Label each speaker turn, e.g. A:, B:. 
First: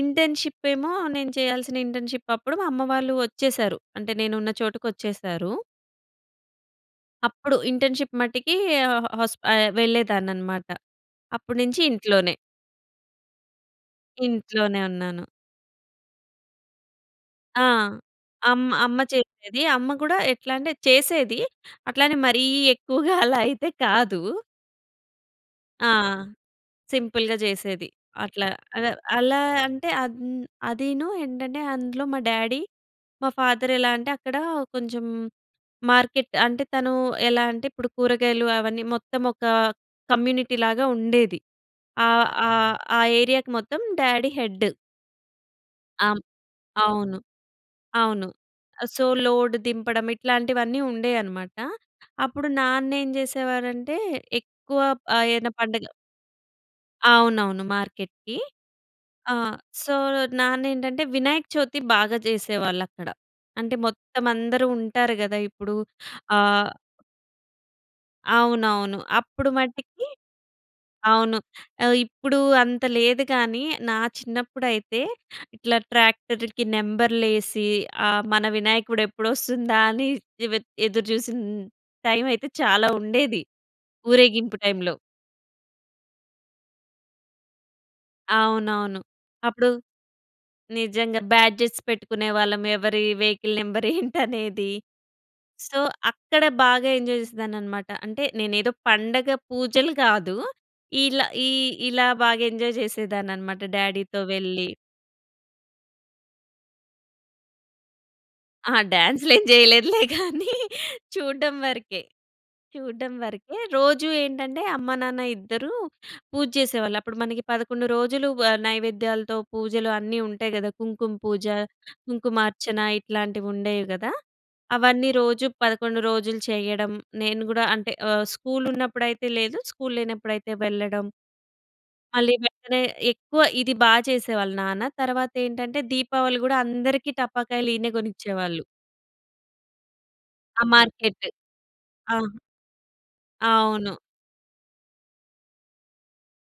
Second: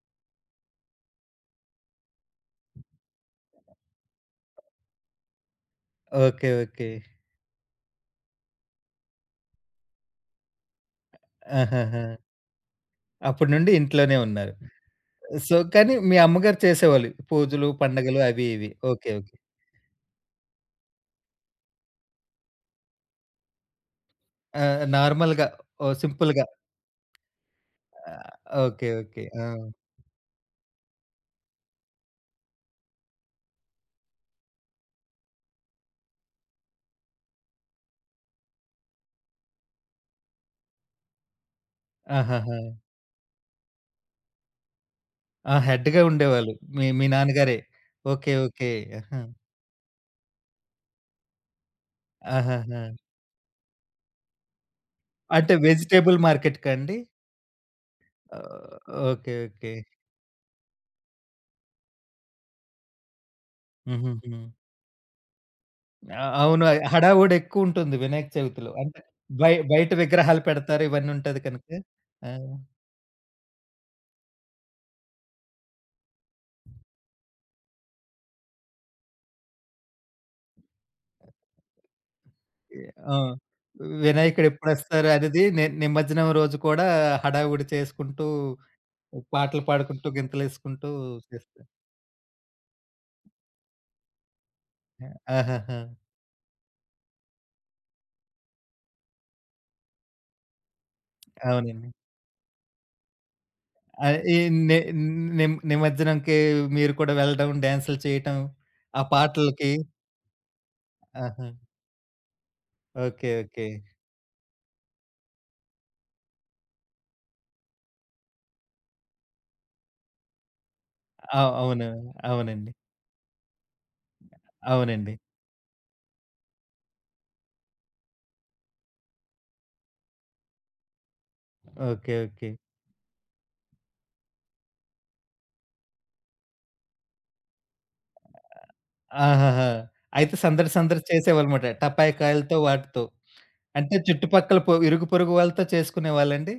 A: Internship ఏమో నేను చేయాల్సిన ఇంటర్న్‌షిప్ అప్పుడు, మా అమ్మ వాళ్ళు ఒచ్చేసారు. అంటే నేను ఉన్న చోటుకొచ్చేసారు.
B: ఓకే. ఓకే.
A: అప్పుడు ఇంటర్న్‌షిప్ మట్టికి ఆహ్, హాస్ప ఆహ్, వెళ్ళేదాన్ని అన్నమాట. అప్పటి నుంచి
B: ఆహహా!
A: ఇంట్లోనే.
B: అప్పుడు నుండి ఇంట్లోనే ఉన్నారు.
A: ఇంట్లోనే ఉన్నాను.
B: సో, కానీ మీ అమ్మగారు చేసేవాళ్ళు
A: ఆ!
B: పూజలు, పండుగలు అవి
A: అమ్మ,
B: ఇవి.
A: అమ్మ
B: ఓకే. ఓకే.
A: చేసేది. అమ్మ గూడా ఎట్లా అంటే, చేసేది అట్లానే మరీ ఎక్కువగా అలా అయితే కాదు.
B: ఆ నార్మల్‌గా ఓ
A: ఆ!
B: సింపుల్‌గా.
A: సింపుల్‌గా జేసేది.
B: ఆహ్,
A: అట్లా అల
B: ఓకే. ఓకే.
A: అలా
B: ఆ!
A: అంటే, అంద్ అదీను ఏంటంటే, అందులో మా డ్యాడీ మా ఫాదర్ ఎలా అంటే, అక్కడ కొంచెం మార్కెట్ అంటే తను ఎలా అంటే, ఇప్పుడు కూరగాయలు అవన్నీ మొత్తం ఒక కమ్యూనిటీ లాగా ఉండేది. ఆహ్,
B: ఆహాహా!
A: ఆహ్, ఆహ్, ఏరియాకి మొత్తం డ్యాడీ హెడ్.
B: ఆ! హెడ్‌గా
A: ఆ! హ్మ్.
B: ఉండేవాళ్ళు. మీ మీ
A: అవును.
B: నాన్నగారే.
A: అవును.
B: ఓకే. ఓకే.
A: సో,
B: ఆహా!
A: లోడ్ దింపడం, ఇట్లాంటివన్నీ ఉండేయన్నమాట. అప్పుడు
B: ఆహాహా!
A: నాన్నేం జేసేవారంటే, ఎక్కువ ఆహ్, ఏదన
B: అంటే
A: పండగ
B: వెజిటబుల్ మార్కెట్‌కా అండి?
A: అవునవును మార్కెట్‌కి.
B: ఓహ్!
A: ఆ!
B: ఓకే. ఓకే.
A: సో, నాన్నేంటంటే, వినాయక చవితి బాగా జేసేవాళ్ళక్కడ. అంటే మొత్తం
B: హుహుహు.
A: అందరూ ఉంటారు గదా! ఇప్పుడు
B: ఆ! అవును.
A: ఆహ్
B: హడావుడి ఎక్కువుంటుంది. వినాయక చవితిలో.
A: అవునవును.
B: అంటే
A: అప్పుడు
B: బయ బయట
A: మట్టికి
B: విగ్రహాలు పెడతారు. ఇవన్నీ
A: అవును.
B: ఉంటది కనక.
A: ఆహ్,
B: ఆ!
A: ఇప్పుడు అంత లేదు గానీ, నా చిన్నప్పుడైతే ఇట్లా ట్రాక్టర్‌కి నంబర్‌లేసి ఆహ్, మన వినాయకుడు ఎప్పుడొస్తుందా అని దివేద్ ఎదురుజూసిన టైమైయితే
B: ఎ
A: చాలా
B: ఆ!
A: ఉండేది.
B: వినాయకుడు
A: ఊరేగింపు టైంలో.
B: ఎప్పుడొస్తారనేది నే నిమజ్జనం రోజు కూడా హడావుడి చేసుకుంటూ,
A: అవునవును.
B: పాటలు
A: అప్పుడు
B: పాడుకుంటూ, గింతలు ఎసుకుంటూ
A: నిజంగా
B: చేస్తారు.
A: బ్యాడ్జట్స్ పెట్టుకునేవాళ్ళం, ఎవరి వెహికల్ నంబర్ ఏంటనేది.
B: ఆ! ఆహాహా!
A: సో, అక్కడ బాగా ఎంజాయ్ జేసేదాన్నన్నమాట. అంటే నేనేదో పండగ పూజలు కాదు. ఇలా ఈ
B: అవునండి.
A: ఇలా బాగా ఎంజాయ్ జేసేదాన్నన్నమాట డ్యాడీతో
B: అయి
A: వెళ్ళి.
B: ని ని నిమజ్జనంకి మీరు కూడా వెళ్ళడం, డాన్స్‌లు చేయటం,
A: ఆ!
B: ఆ
A: డ్యాన్స్‌లు ఏం
B: పాటలకి.
A: జేయలేదులే గానీ,
B: ఆహా!
A: చూడ్డం వరకే. చూడ్డం
B: ఓకే.
A: వరకే.
B: ఓకే.
A: రోజు ఏంటంటే, అమ్మ-నాన్న ఇద్దరూ పూజ చేసేవాళ్ళు. అప్పుడు మనకి 11 రోజులు ఆహ్, నైవేద్యాలతో పూజలు అన్నీ ఉంటాయి గదా! కుంకుమ
B: ఆ!
A: పూజ,
B: అవును. అవునండి.
A: కుంకుమార్చన ఇట్లాంటివి ఉండేవి గదా! అవన్నీ
B: అవునండి.
A: రోజు 11 రోజులు చేయడం. నేను గూడా అంటే ఆహ్, స్కూలున్నప్పుడైతే లేదు, స్కూల్లేనప్పుడైతే వెళ్ళడం.
B: ఓకే.
A: మళ్ళీ
B: ఓకే.
A: వెంటనే ఎక్కువ ఇది బాగా చేసేవాళ్ళు నాన్న. తర్వాతేంటంటే, దీపావళి గూడా అందరికి టపాకాయలు ఈయనే గొనిచ్చేవాళ్ళు.
B: ఆ ఆహాహా! అయితే
A: ఆ!
B: సందడి, సందడి
A: మార్కెటు.
B: చేసేవాళ్ళన్నమాట. టపాయ
A: ఆ!
B: కాయలతో వాటితో. అంటే
A: అవును.
B: చుట్టుపక్కల పో ఇరుగుపొరుగు వాళ్ళతో చేసుకునేవాళ్ళండి?